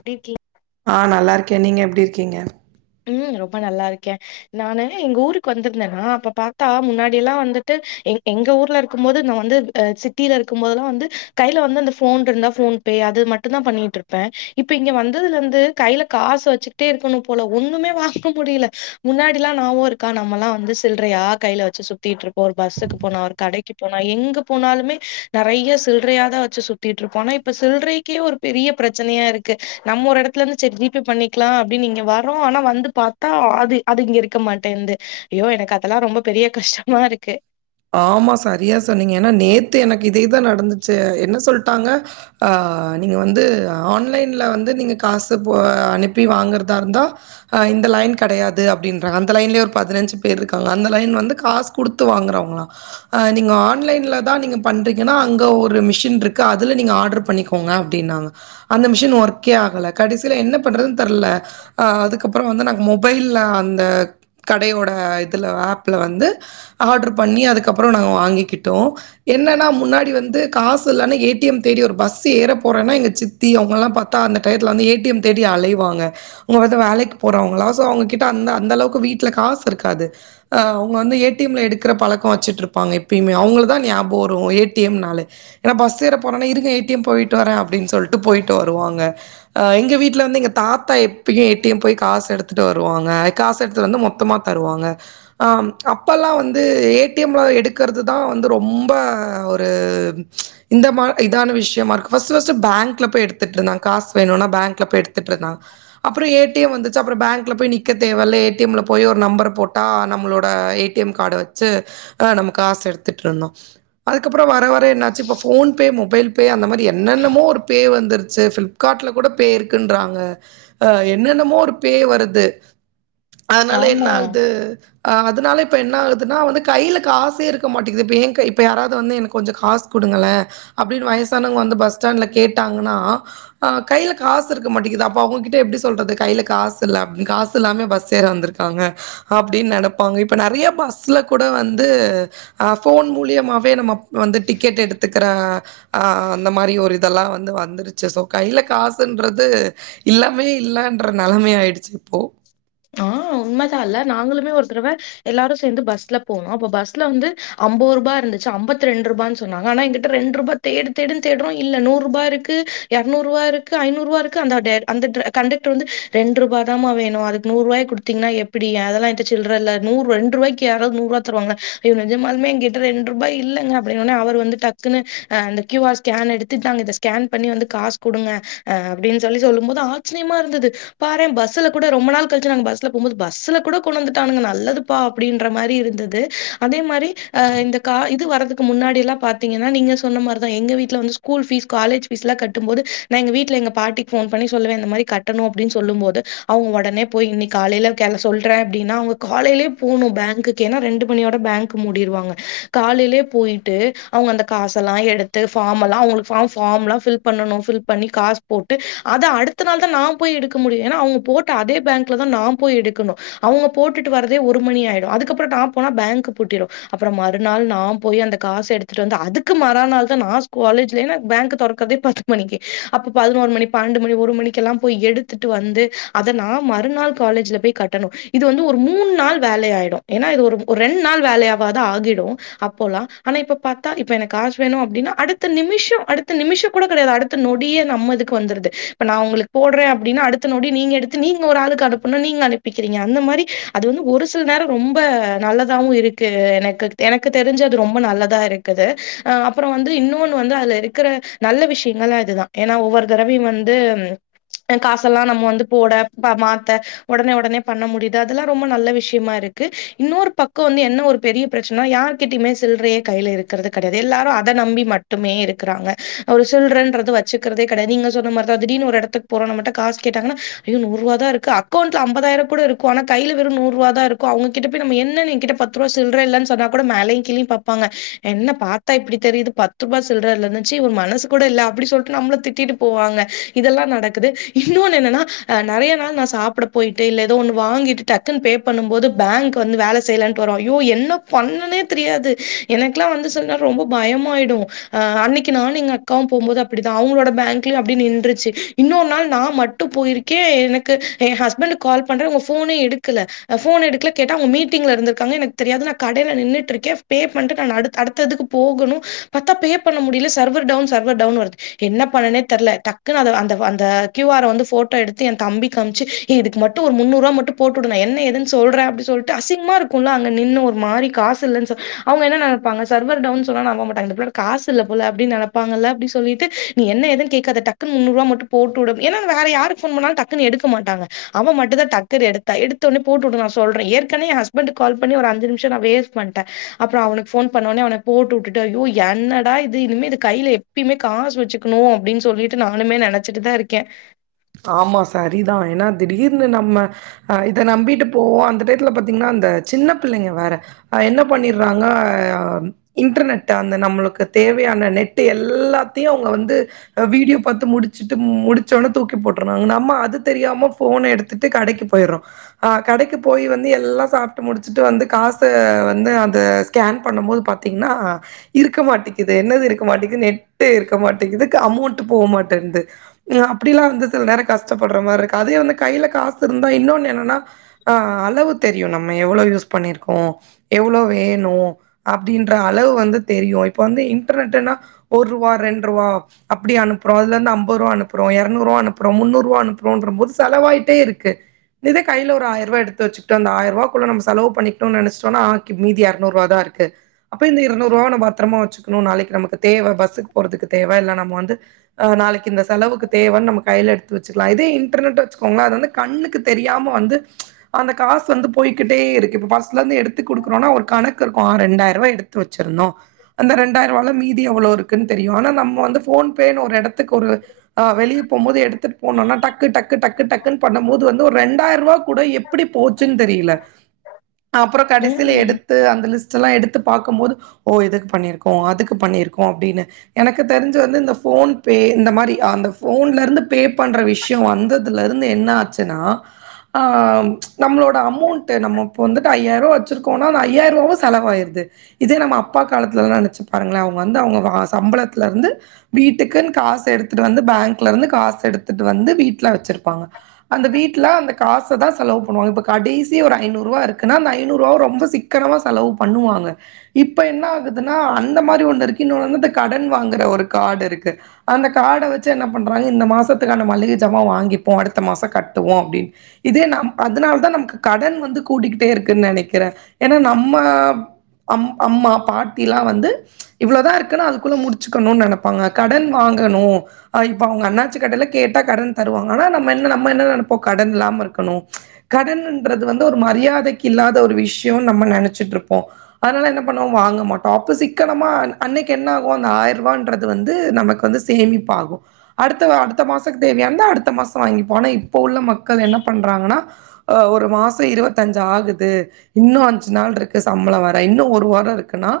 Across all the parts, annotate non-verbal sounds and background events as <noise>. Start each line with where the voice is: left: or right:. left: எப்பிடிக
right: ஆ நல்லா இருக்கே நீங்க எப்பிடி இருக்கீங்க
left: உம் ரொம்ப நல்லா இருக்கே நானு எங்க ஊருக்கு வந்திருந்தேன்னா அப்ப பார்த்தா முன்னாடி எல்லா வந்துட்டு எங் எங்க ஊர்ல இருக்கும் போது நா வந்து சிட்டியில இருக்கும்போதெல்லா வந்து கையில வந்து அந்த போன் இருந்தா போன் பே அது மட்டு தா பண்ணிட்டு இருப்பே இப்ப இங்க வந்ததுல இருந்து கையில காசு வச் சுக்கட்டே இருக்கணும் போல ஒண்ணுமே வாங்க முடியல முன்னாடில்லா நாபகோ இருக்கா நம்மல்லா வந்து சில்றயா கையில வச்சு சுத்திட்டு இருப்போ பஸ்ஸுக்கு போனா ஒரு கடைக்கு போனா எங்க போனாலுமே நெறையா சில்றையாத வச்சு சுத்திட்டு இருப்போ ஆனா இப்போ சில்றைக்கே ஒரு பெரிய பிரச்சனையா இருக்கு நம்ம ஒரு எடத்துல இருந்து செரி ஜி பே பண்ணிக் க்கலா அப்படின்னு இங்க வரோ ஆனா வந்து பார்த்தா அது அது இங்க இருக்க மாட்டேன்ந்து ஐயோ எனக்கு அதெல்லா ரொம்ப பெரிய கஷ்டமா இருக்கு
right: ஆமா சரியா சொன்னீங்க ஏன்னா நேத்து எனக்கு இதேதா நடந்துச்சு என்ன சொல்லிட்டாங்க ஆ ஆ நீங்க வந்து ஆன்லைன்ல வந்து நீங்க காசு போ அனுப்பி வாங்கறதா இருந்தா ஆ இந்த லைன் கெடையாது அப்படின்றா அந்த லைன்லேயே ஒரு பதினஞ்சி பேர் இருக்காங்கா அந்த லைன் வந்து காசு குடுத்து வாங்கறாவங்களா ஆ நீங்க ஆன்லைன்ல தா நீங்க பண்றீங்கன்னா அங்க ஒரு மிஷின் இருக்கு அதுல நீங்க ஆர்டர் பண்ணிக்கோங்க ங்க அப்பிடின்னாங்க அந்த மிஷின் ஒர்க்கே ஆகல கடைசியில என்ன பண்றதுன்னு தெர்ல ஆ அதுக்கப்புறோ வந்து நா மொபைல் அந்த கடையோட இதுல ஆப்ல வந்து ஆர்டர் பண்ணி அதுக்கு அதுகப்புறோ நாங்க வாங்கிக்கிட்டோ என்னன்னா முன்னாடி வந்து காசு இல்லன்னு ஏ டி எம் தேடி ஒரு பஸ் ஏற போறோன்னா எங்க சித்தி அவங்கலா பாத்தா அந்த டையத்துல வந்து ஏ டி எம் தேடி அலைவாங்க உங்க வந்து வேலைக்கு போறவங்கள காசு அவங்ககிட்ட அந்த அந்த அளவுக்கு வீட்டுல காசு இருக்காது அவங்க வந்து ஏ டி எம் ல எடுக்கிற பழக் ட்டு இருப்பாங்க எப்பயமே அவங்களுக்கு தா ஞாபகோ வரு ஏ டி எம் நாலே ஏன பஸ் ஏற போறன இருங்க ஏடி டி ம் போயிட்டு வரே அப்படின்னு சொல்லிட்டு போயிட்டு வருவாங்க ஆ எங்க வீட்டுல வந்து எங்க தாத்தா இப்பயு ஏ டி எம் போய் காசு எடுத்துட்டு வருவாங்க காசு எடுத்து வந்து மொத்தமா தருவாங்க ஆ அப்பல்லா வந்து ஏட் ல எடுக்கிறது தா வந்து ரொம்ப ஒரு ம்ச் இந்த மா இதான விஷயமா இருக்கு பர்ஸ்ட் பர்ஸ்ட் பேங்க்ல போய் எடுத்துட்டு இருந்தாங்க காசு வேணுனா பேங்க்ல போய் எடுத்துட்டுருந்தா அப்புறோ ஏ டி எம் வந்துச்சு அப்புறோ பேங்க் பேங்கில போய் நிக்க தேவ இல்ல ஏ டி எம் ல போய் ஒரு நம்பர் போட்டா நம்மளோட ஏ டி எம் கார்ட வெச்சு நம்ம காச எடுத்துட்டு இருந்தோ அதுக்கப்புறோ வர வர என்னாச்சு இப்ப போன்பே மொபைல் பே அந்த மாரி என்னென்னமோ ஒரு பே வந்துருச்சு பிளிப்கார்ட்ல கூட பே இருக்குன்றாங்க ஆ என்னென்னமோ ஒரு பே வருது அதனால என்ன
left: ஆமா
right: ஆகுது அதனால இப்ப என்ன ஆகுதுன்னா வந்து கையில காசே இருக்க மாட்டேக்குது இப்ப ஏன் கை இப்ப யாரவது வந்து எனக்கு கொஞ்சு காசு குடுங்கலே அப்பிடின்னு வயசானவங்க வந்து பஸ் பஸ்டேன்ல கேட்டாங்கனா கையில காசே இருக்க மாட்டேங்குது அப்போ அவங்க கிட்ட எப்பிடி சொல்லரது கையில காசில்ல காசில்லாமா பஸ் ஏர வந்துருக்காங்க அப்பிடின்னு நெனப்பாங்க இப்ப நெறையா பஸ்ல கூட வந்து து ஆ போன் மூலியமாவே நம்ம வந்து டிக்கெட் எடுத்துக்குர ஆ அந்த மாரி ஒரு இதெல்லா வந்து வந்துருச்சு சோ கையில காசுன்றது இல்லாமயே இல்லன்ற நெலமே ஆயிடுச் சு இப்போ
left: ஆ உண்மதா இல்ல நாங்களளுமே ஒரு தடவ எல்லாரு சேந்து பஸ்ல போன அப்ப பஸ்ல வந்து அம்பதுருபா இருந் சு அம்பத்து ரெண்டு ரூபா சொன்னாங்க ஆனா எங்கிட்ட ரெண்டு ரூபா தேடு தேடு தேடுரோ இல்ல நூறு ரூபா இருக்கு எரநூறு ரூபா இருக்கு ஐநூறு ரூபா இருக்கு அந்த அந்த கண்டக்டர் வந்து ரெண்டு ரூபாதாமா வேணு அது நூறுவாய குடுத்தீங்கனா எப்பிடி அதெல்லா ஏன்ட்ட சில்ரோ இல்ல நூறு ரெண்டு ரூபாய்க்கு யாராவது நூறுபா தருவாங்களா அய்யோ நெஜமாளுமே என்ங்கிட்ட ரெண்ரூபா இல்லங்க அப்படின்னோன்னே அவர் வந்து டக்குன்ன அந்த கியூ ஆர் ஸ்கேன் எடுத்து இந்தாங்க இத ஸ்கேன் பண் ணி வந்து காசு குடுங்க அப்படின்னு சொல்லி சொல்லும் போது ஆச்சரியமா இருந்தது பாரே பஸ்ல கூட ரொம்ப நாள் கழிச்சு நாங்க பஸ்ல போம்போது பஸ்ல கூட கொன்னுவந்துட்டானுங்க நல்லது பா அப்படின்ற மாரி இருந்தது அதே மாரி இந்த க இது வரதுக்கு முன்னாடில்லா பாத்தீங்கன்னா நீங்க சொன்ன மாரிதா எங்க வீட்டுல வந்து ஸ்கூல் பீஸ் காலேஜ் பீஸ்ல கட்டும் போது நா எங்க வீட்டுல எங்க பாட்டிக் போன் பண்ணி சொல்லுவே இந்த மாரி கட்டணு அப்படின்னு சொல்லும் போது அவங் ஒடனே போய் இன்னைக்கு காலையில கே சொல்றே அப்படின்னா அவங்க காலையிலேயே போனு பேங்குக்கு ஏனா ரெண்டு மணியோட பேங்க் மூடிரு வாங்க காலையிலயே போயிட்டு அவங்க அந்த காசல்லா எடுத்து பாம் எல்லா அவங்களுக்கு பாம் ஃபாம் எல்லா ஃபில் பண்ணணும் ஃபில் பண்ணி காசு போட்டு அத அடுத்த நாள் தா நா போய் எடுக்க முடியு ஏனா அவுங்க போட்ட அதே ஃபேங்க் தா நா போய் எடுக்கணு அவுங்க போட்டுட்டு வரதே ஒரு மணி ஆயிடு அதுக்கப்பறோ நா போனா ஃபேங்க் பூட்டிரு அப்றோ மறுநாள் நா போயி அந்த காசு எடுத்துட்டு வந்து அதுக்கு மரா நாள்தா நா காலேஜ்ல ஃபேங்க் தொரக்கதே பத்து மணிக்கி அப்ப பதினோரு மணி பன்னெண்டு மணி ஒரு மணிக்கெல்லா போய் எடுத்துட்டு வந்து அத நா மறுந் றுநாள் காலேஜ்ல போய் கட்டணு இது வந்து ஒரு மூன் நாள் வேல ஆயிடு ஏனா இது ஒரு ஒரு ரெண்டு நாள் வேலையாவது ஆ அகிடு அப்போலா ஆனா இப்ப பாத்தா இப்ப எனக்கு காஸ் வேணு அப்டின்னா அடுத்த நிமிஷோ அடுத்த நிமிஷங் கூட அடுத்த நொடியே நம்ம இதுக்கு வந்துருது இப்ப நா உங்களுக்கு போடுறே அப்டின்னா அடுத்த நொடி நீங்க எடுத்து நீங்க ஒரு ஆளு க்கு அனுப்புனோ நீங்க அனுப்பிக்கிறீங்க அந்த மாரி அது வந்து ஒரு சில நேரோ ரொம்ப நல்லதாவு இருக்கு எனக் எனக்கு தெரிஞ்ச அது ரொம்ப நல்லதா இருக்குது அ அப்பறோ வந்து இன்னொன்னு வந்து அது இருக்குற நல்ல விஷ்ய யங்கள அதுதா ஏன்னா ஒவ்வொரு தடவையு வந்து ம் காசல்லா நம்ம வந்து போட ம்மாபா ந்த ஒடனே ஒடனே பண்ண முடியுது அதெல்லா ரொம்ப நல்ல விஷயமா இருக்கு இன்னொரு பக்கோ வந்து என்ன ஒரு பெரிய பிரச் ச்சனனா யார் கிட்டயுமே சில்லறையே கையில இருக்குறது கெடையாது எல்லாரு அத நம்பி மட்டுமே இருக்குறாங்க ஒரு சில் லன்றது வச்சுக்கிறதே கெடையாது நீங்க சொன்ன மாரிதா திடிர்னு ஒரு எடத்துக் போறோ நம்மட்ட காஸ் கேட்டங்கன்னா ஐயோ நூர்ருவா தா இருக் க்கு அக்கோண்ட்ல அம்பதாயிரோ கூட இருக்கு ஆனா கையில வெரு நூறு ரூவாதா இருக்கு அவுங்ககிட்ட போயி நம்ம என்ன ஏ கிட்ட பத்துருவா சில்ர இல்ல சொன்னா கூட மேலையு கிழயு பாப்பாங்க என்ன பாத்தா இப்டி தெரியுது பத்து ரூவா சில்ற இல்லனு சீ ஒரு மனசு கூட இல்ல அப்டி சொல்ட்டு நம்லு திட்டிட்டு போவாங்க இதெல்லா நடக்குது இன்னொன்னு என்னன்னா நெறைய நாள் நா சாப்ட போயிட்டு இல்ல ஏதோ ஒன்னு வாங்கிட்டு டக்குன்னு பே பண்ணு போது ஃபேங்க் வந்து வேல செய்லன்ட்டு வரு ஐயோ என்ன பண்ணனே தெரியாது எனக்கெல்லா வந்து சொன்ன ரொம்ப பயமாயிடு அ அன்னைக்கி நானு எங்க அக்காவு போம் போது அப்புடிதா அவுங்களோட பேங்க்யும அப்டி நின்றுச்சு இன்னொர் நாள் நா மட்டு போயிருக்கே எனக்கு ஏ ஹஸ்பண்ட்டுக்கு கால் பண்றே அவுங்க ஃபோனே எடுக்கல ஃபோன் எடுக்கல கேட்டா அவுங் மீட்டிங்ல இருந்துருக்காங்க எனக்கு தெரியாது நா கடைக் நா நின்னுட்டிருக்க பே பண்ட்டு நா அடுத்து அடுத்துக்கு போகணு பாத்தா பே பண்ண முடியல சர்வர் டவுன் சர்வர் டவு டவுன்னு வருது என்ன பண்னணே தெர்ல டக்குன்னு அந்த அந்த க்யூஆர் வந்து போட்டோ எடுத்து ஏ தம்பிக் கம் ப்ச்சு இதுக்கு மட்டு ஒரு முன்னூர்வா மட்டு போட்டு வுடு நா என்ன எதுனு சொல்ற அப்டி சொல்ட்டு அசிங்மாருக்கூல அங்க நின்னு ஒரு மா மாரி காசு இல்ல சொ அவுங்க என்ன நெனப்பாங்க சர்வர் டவுன் சொன்ன நம்பமாட்டாங்க இந்த புள்ளட்ட காசு இல்ல போல அப்டி நெனப்பாங்கல்ல ப்டி சொல்லிட்டு நீ என்ன ஏதுன்னு கேக்காத டக்குன்னு முன்னூறுவா மட்டு போட்டுவுடு ஏன்னா வேற யாருக்கு போன் பன்னாலு டக்குனு எடுக்கு க்க மாட்டாங்க அவெ மட்டுந்தா டக்குனு எடுத்தா எடுத்ததொடனே போட்டுவுடு நா சொல்றே ஏற்கனே ஏ ஹஸ்பண்டுக் கால் பண்ணி ஒரு ஐஞ்சு நிமிஷோ ட்ட நா வேஸ்ட் பண்ட்ட அப்பறோ அவனுக்கு போன் பண்ணவோனே அவன போட்டு வுட்டுட்டு ஐயோ என்னடா இது இனிமே இது கையில எப் எப்யுமே காசு வச்சுக்கணு அப்டின் சொல்லிட்டு நானுமே நெனச்சுட்டுதா இருக்கே
right: ஆமா சரிதா ஏனா திடீர்னு நம்ம அ இத நம்பிட்டு போவோ அந்த டைத்தல பாத்தீங்ன்னா அ சின்ன பிள்ளைங்க வேற என்ன பண்ணிடுறாங்க அ அ இன்டர்நெட் அந்த நம்மளுக்கு தேவையான நெட்டு எல்லாத்தையு அவுங்க வந்து அ வீடியோ பாத்து முடுச்சுட்டு முடுச்சோன தூக்கி போட்டுறாங்க நம்ம அது தெரியாம போன் எடுத்துட்டு கடைக்கு போயிறோ அ கடைக்கு போய் வந்து எல் எல்லா சாப்டு முடிச்சுட்டு வந்து காச வந்து அத ஸ்கேன் பண்ணும் போது பாத்திங்கன்னா இருக்க மாட் மாட்டேகிது என்ன இருக்க மாட்டேகிது நெட்டு இருக்க மாட்டேகிது அமௌண்டு போ மாட்டேகிது <unintelligible> அப்டிலா வந்து சில நேரோ கஷ்டப்பட்ற மாரி இருக்கு அதே வந்து கையில காசு இருந்தா இன்னொன்னு என்னன்னா அ அளவு தெரியு நம்ம எவ்ளோ யூஸ் பண்ணிருக்கோ எவ்ளோ வேணு அப்டின்ற அளவு வந்து தெரியு இப்போ இப்ப வந்து இன்ர்நெட்டுனா ஒரு ரூவா ரெண்டு ரூவா அப்டி அனுப்புறோ அதுல இருந்து அம்பது ரூவா அனுப்றோ ப்றோ இரநூறுவா அனுப்புறோ முன்னூறுவா அனுப்புறோன்றப்ப போது செலவாயிட்டே இருக்கு இத கையில ஒரு ஆயிர ரூவா எடுத்து வச்சுகுட்டோனா அந்த ஆயிர ரூவா குள்ள நம்ம செலவு பண்ணிக் கிட்டோன்னா நெனச்சுடோன்னா ஆக்கி மீதி இரநூறுவா தா இருக்கு இருக்கு அப்ப இந்த இருநூற ரூவாவ நா பத்தரமா வச்சுக்கணு நாளைக்கி நமக்கு தேவ பஸ்ஸுக்கு போறதுக்கு தேவ இல்ல நம்ம வந்து ஆ நாளைக்கி இந்த செலவுக்கு தேவன்னு நம்ம கையில் எடுத்து வச்சுக்கலா இதே இன்டர்நெட் வச்சுக்கோங்களே அது வந்து கண்ணுக்கு தெரியாம வந்து அந்த கா காசு வந்து போயிகிட்டே இருக்கு பர்ஸ்லந்து எடுத்து குடுக்கறோனா ஒரு கணக்கு இருக்கு ரெண்டாயிர் ரூவா எடுத்து வச்சுறனு அந்த ரெண்டாயிர ரூவால மீதி எவ்வளவு இருக்கு தெரியு ஆன நம்ம வந்து ஃபோன் ஃபோன் பேன்னு ஒரு எடத்துக்கு ஒரு ஆ வெளிய போம் போது எடுத்துட்டு போனுன்னா டக்கு டக்கு டக்கு டக்குனு பண்ணும் போது வந்து ஒரு ரெண்டாயிர ரூவா கூட எப்புடி போ போச்சுன்னு தெரியல அப்றோ கடைசியில
left: ம்.
right: எடுத்து அந்த லிஸ்ட் ட் எல்லா எடுத்து பாக்கும்போது ஓ எதுக்கு பண்ணிருக்கோ அதுக்கு பண்ணிருக்கோ அப்டின்னு எனக்கு தெரிஞ்சு வந்து இந்த ஃபோ ஃபோன்பே இந்த மாரி அந்த போன்ல இருந்து பே பண்ற விஷயோ வந்ததுல இருந்து என்ன ஆச்சுன்னா ஆ நம்மளோட அமவுண்ட் நம்ம இப்ப வந்துட்டு ஐயாயிர ரூவா வெச்சிருக்கோனா அந்த ஐயிர ரூவாவு செலவாயிடுது இதே நம்ம அப்பா காலத்துலலா நெனச்சு பாருங்களே அவங்க வந்து அவங்க சம்பளத்துல இருந்து வீட்டுக்குன் காச எடு த்துட்டு வந்து பேங்க்ல இருந்து காச எடுத்துட்டு வந்து வீட்ல வெச்சிருப்பாங்க அந்த வீட்ல அந்த காச தா செ லவு பண்ணுவாங்க இப்ப கடைசி ஒரு ஐநூறு ரூவா இருக்குனா அந்த ஐநூறு ரூவாவ ரொம்ப சிக்கினமா செலவு பண்ணுவாங்க இப் ப என்ன ஆகுதுன்னா அந்த மாரி ஒண்ணு இருக்கு இன்னொனு வந்து இப்ப கடன் வாங்கற ஒரு கார்டு இருக்கு அந்த கார்ட வெச்சு என்ன பண்றாங்க இந்த மாசத்துக்கான மள்ளிக ஜமா வாங்கிப்போ அடுத்த மாசோ கட்டுவோ அப்டின் இதே நா க அதனால தா நமக்கு கடன் வந்து கூட்டிகிட்டே இருக்குன்னு நெனைக்குறே ஏன்னா நம்ம அம் அம்மா பாட்டிலா வந்து இவ்ளோதா இருக் க்குனு அதுக்குள்ள முடிச்சுக்கணு நெனப்பாங்க கடன் வாங் கணு அ இப்ப அவங்க அண்ணாச்சி கடையில கேட்டா கடன் தருவாங்க ஆனா நம்ம என்ன நம்ம என்ன நனப்போ கடன் இல்லாம இருக்கு கனு கடனுன்றது வந்து ஒரு மரியாதைக்கு இல்லாத ஒரு விஷயோன் நம்ம நெனச்சிட்டு இருப்போ ஆ னா என்ன பண்ணுவோ வாங்கமாட்டோ அப்ப சிக்கனமா அன்னைக்கு என்ன ஆகோ அந்த ஆயிர ரூபான்றது வந்து நமக்கு வந்து சேமிப்பாகு அடுத்த வா அடுத்த மாசக்கு தேவையானத அடுத்த மாச வாங்கிப்போ ஆனா இப்போ உள்ள மக்கள் என்ன பண்றாங்கன்னா ஆ ஒரு மாச இருவத்தஞ்சு ஆகுது இன்னு அஞ்சு நாள் இருக்கு சம்பள வர இன்னு ஒரு வரோ இருக்குன் னா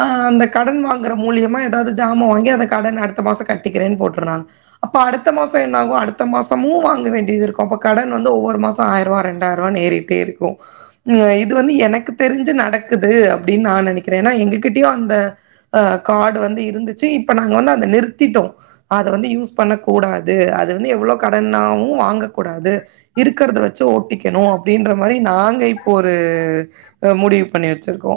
right: ஆ அந்த கடன் வாங்குற மூலியமா ஏதாவது ஜாம்மா வாங்கி அந்த கடன அடு த்த மாச கட்டிக்கிறேன் போட்டுராங் அப்ப அடுத்த மாசோ என்ன ஆகு அடுத்த மாசமு வாங்க வேண்டியது இருக்கு அப்ப கடன் வ வந்து ஒவ்வொரு மாசோ ஆயிர ரூவா ரெண்டாயிர ரூவான்னு ஏரிட்டே இருக்கு ஆ இது வந்து எனக்கு தெரிஞ்சு நடக்குது உ அப்டின்னு நா நெனைக்கிறே ஏன்னா எங்ககிட்டயோ அந்த ஆ கார்டு வந்து இருந்துச்சு இப்ப நாங்க வந்து அந்த நிறுத் திட்டோ அத வந்து யூஸ் பண்ணக்கூடாது அது வந்து எவ்ளோ கடன்னாவு வாங்கக் கூடாது இருக்குறத வெச்சு ஓட்டிக்கணு அப் டின்ற மாரி நாங்க இப்போ ஒரு முடிவு பண்ணி வெச்சிருக்கோ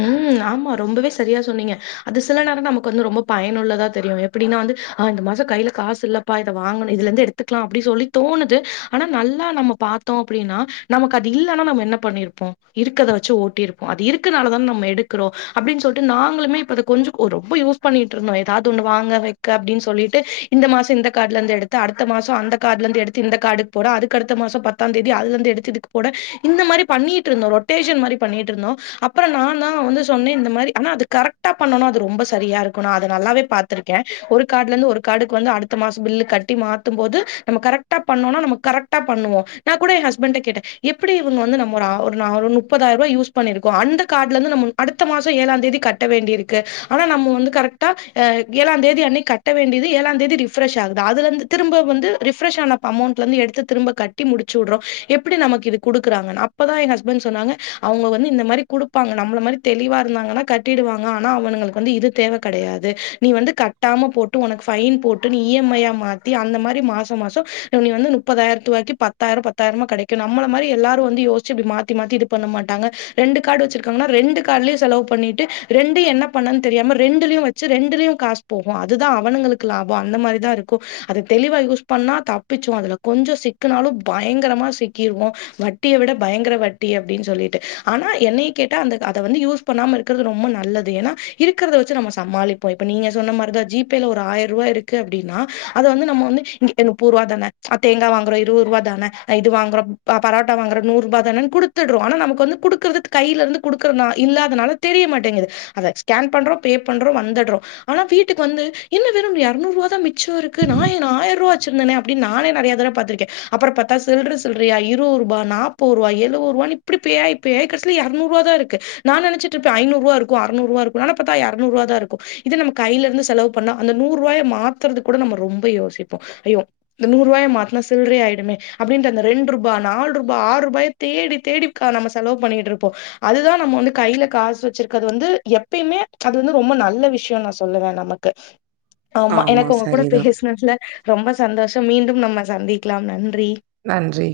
left: ம் ஆமா ரொம்பவே செரியா சொன்னீங்க அது சில நேர நமக்கு வந்து ரொம்ப பயனுள்ளதா தெரியு எப்டின்னா ந்து ஆ இந்த மாச கைல காசு இல்லப்பா இத வாங்கனு இதுல இருந்து எடுத்துக்லா அப்டி சொல்லி தோணுதூ ஆனா நல்லா நம் ம பாத்தோ அப்டின்னா நமக்கு அது இல்லன்னா நம்ம என்ன பண்ணிருப்போ இருக்கறத வெச்சு ஓட்டியிருப்போ அது இருக் குனால தானே நம்ம எடுக்குறோ அப்டின்னு சொல்லிட்டு நாங்களுமே இப்ப அது கொஞ்சோ கு ரொம்போ யூஸ் பண்ணிட்டு இருந்தோ ஏதாவது ஒன்னு வாங்க வைக்க அப்டின்னு சொல்லிட்டு இந்த மாச இந்த கார்டுல இருந்து எடுத்து அடுத்த மாசோ அந்த கார்டல இருந்து எடுத்து இந்த கார்டு போட அதுக்கடுத் த மாசோ பத்தா தேதி அதுல இருந்து எடுத்து இதுக்கு போட இந்த மாரி பண்ணிட்டு இருந்தோ ரொட்டேஷன் மாரி பண்ணிட்டு இருந்தோ அப் புறோ நா தா வந்து சொன்னே இந்த மாரி ஆனா அது கரெக்ட பண்ணுனா அது ரொம்போ சரியா இருக்கு நா அது நல்லாவே பாத்துருக்கே ஒரு கார்டுல இருந்து ஒரு கார்டுக்கு வந்து அடுத்த மாசோ பில்லு கட்டி மாத்தும்போது நம்ம கரெக்டா பண்ணோனா நம்ம கரக்டா பண் ண்ணுவோ நா கூட எ ஹஸ்பண்ட கேட்டே எப்டி இவங்க வந்து நம்ம ஒரு ஆ ஒரு நா முப்பதாயிர ரூபா யூஸ் பண்ணிருக்கோ அந்த கார்டுல இருந்து நம்ம அடுத்த மாசோ ஏழா தேதி கட்ட வேண்டிய இருக்கு ஆனா நம்ம வந்து கரெக்டா ஆ ஏழா தேதி கன்னி கட்ட வேண்டியது ஏலாந் தேதி ரிஃப்ரெஷ் ஆகுது அதுலந்து திரும்ப வந்து ரிஃப்ரஷ் ஆனப் அமவுண்ட்லேந்து எடுத்து திரும்ப கட் டி முடிச்சுட்றோ எப்டி நமக்கு இது குடுக்குறாங்கன் அப்போதா எ ஹஸ்பண்ட் சொன்னாங்க அவங்க வந்து இந்த மாரி குடுப் பாங்க நம்மள மாரி தெளிவா இருந்தாங்கன்னா கட்டிடுவாங்க ஆனா அவனுங்களுக்கு வந்து இது தேவ கெடையாது நீ வந்து கட்டா ம போட்டு உனக்கு ஃபைன் போட்டு இ எம் ஐயா மாத்தி அந்த மாரி மாச மாச நீ வந்து முப்பதாயிரத்து வரைக்கு பத்தாயிர பத்தாயிரம்மா கெடைக்கு நம்மல மாரி எல்லாரு வந்து யோச்சி இப்டி மாத்தி மாத்தி இது பண்ண மாட்டாங்க ரெண்டு கார்ட்டு வெச்சிருக் காங்கனா ரெண்டு கார்ட்லயு செலவு பண்ணிட்டு ரெண்டு என்ன பண்ண தெரியாம ரெண்டுலையு வெச்சு ரெண்டுலையு காசு போவு அதுதா அவனுங்களுக்கு லாபோ அந்த மாரி தா இருக்கு அத தெளிவா யூஸ் பண்ணா தப்பிச்சோ அதுல கொஞ்சோ சிக்குனா லு பயங்கரமா சிக்கிருவோ வட்டிய விட பயங்கர வட்டி அப்டினு சொல்லிட்டு ஆனா என்னை கேட்டா அந்த அத வந்து யூஸ் பண்ணாம இருக்குறது ரொம்ப நல்லது ஏனா இருக்குறத வெச்சு நம்ம சமாளிப்போ இப்ப நீங்க சொன்ன மாரி தா ஜி பேல ஒரு ஆயிர ரூவா இருக்கு அப்டின்னா அத வந்து நம்ம வந்து‌ இ நுப்பத்ரூவா தான ஆ தேங்கா வாங்குறோ இருவ நூரூவா தானே அ இது வாங்குறோ ப பரோட்டா வாங்குறோ நூறு ரூபா தானேன் குடுத்துட்ரோ ஆன நமக்கு வந்து குடுக்குறதுக்கு கையில இருந்து கொடுக்குறதுனா இல்லாதனால தெரிய மாட்டேங்குது அத ஸ்கேன் பண்றோ பே பண்றோ வந்துட்றோ ஆனா வீட்டுக்கு வந்து என்ன வெறு எரநூறு ரூவா தா மிச்சோ இருக்கு நா நா ஆயரூவா வெச்சுருந்தனே அப்டினு நானே நெறையா தரவ பாத்துறுக்கே அப்றோ பத்தா சில்ர சில்ரயா இருவது ரூபா நாப்பது ரூவா எழுவது ரூ வானு இப்டி பே ஆயி பே ஆயி கஸ் எரநூறுபா தா இருக்கு நா நனச்சுட்டு இருப்பே ஐநூறுரூவா இருக்கு அறுநூறுருவா இருக்கு ஆனா பாத்தா எறநூறுவா தா இருக்கு இதே நமக்கு கைல இருந்து செலவு பண்ணா அந்த நூறு ரூவாய மாத்துறதுக்கு கூட நம்ம ரொம்ப யோசிப்போ ஐயோ இந்த நூறு ரூவாய மாத்துனா சில்ற ஆய்டுமே அப்டின்ர அந்த ரெண்டு ரூபா நால்ரூபா ஆறு ரூபாய தேடி தேடி க நம்ம செலவு பண்ணிட்டு இரு அதுதா நம்ம வந்து கையில காசு வச்சிருக்கிறது வந்து எப்பயுமே அது வந்து ரொம்ப நல்ல விஷயம் நா சொல் வே நமக்கு ஆமா எனக்கு உங்க கூட பேசினதுல ரொம்ப சந்தோஷ மீண்டும் நம்ம சந்திக்கலா நன்
right: நன்றி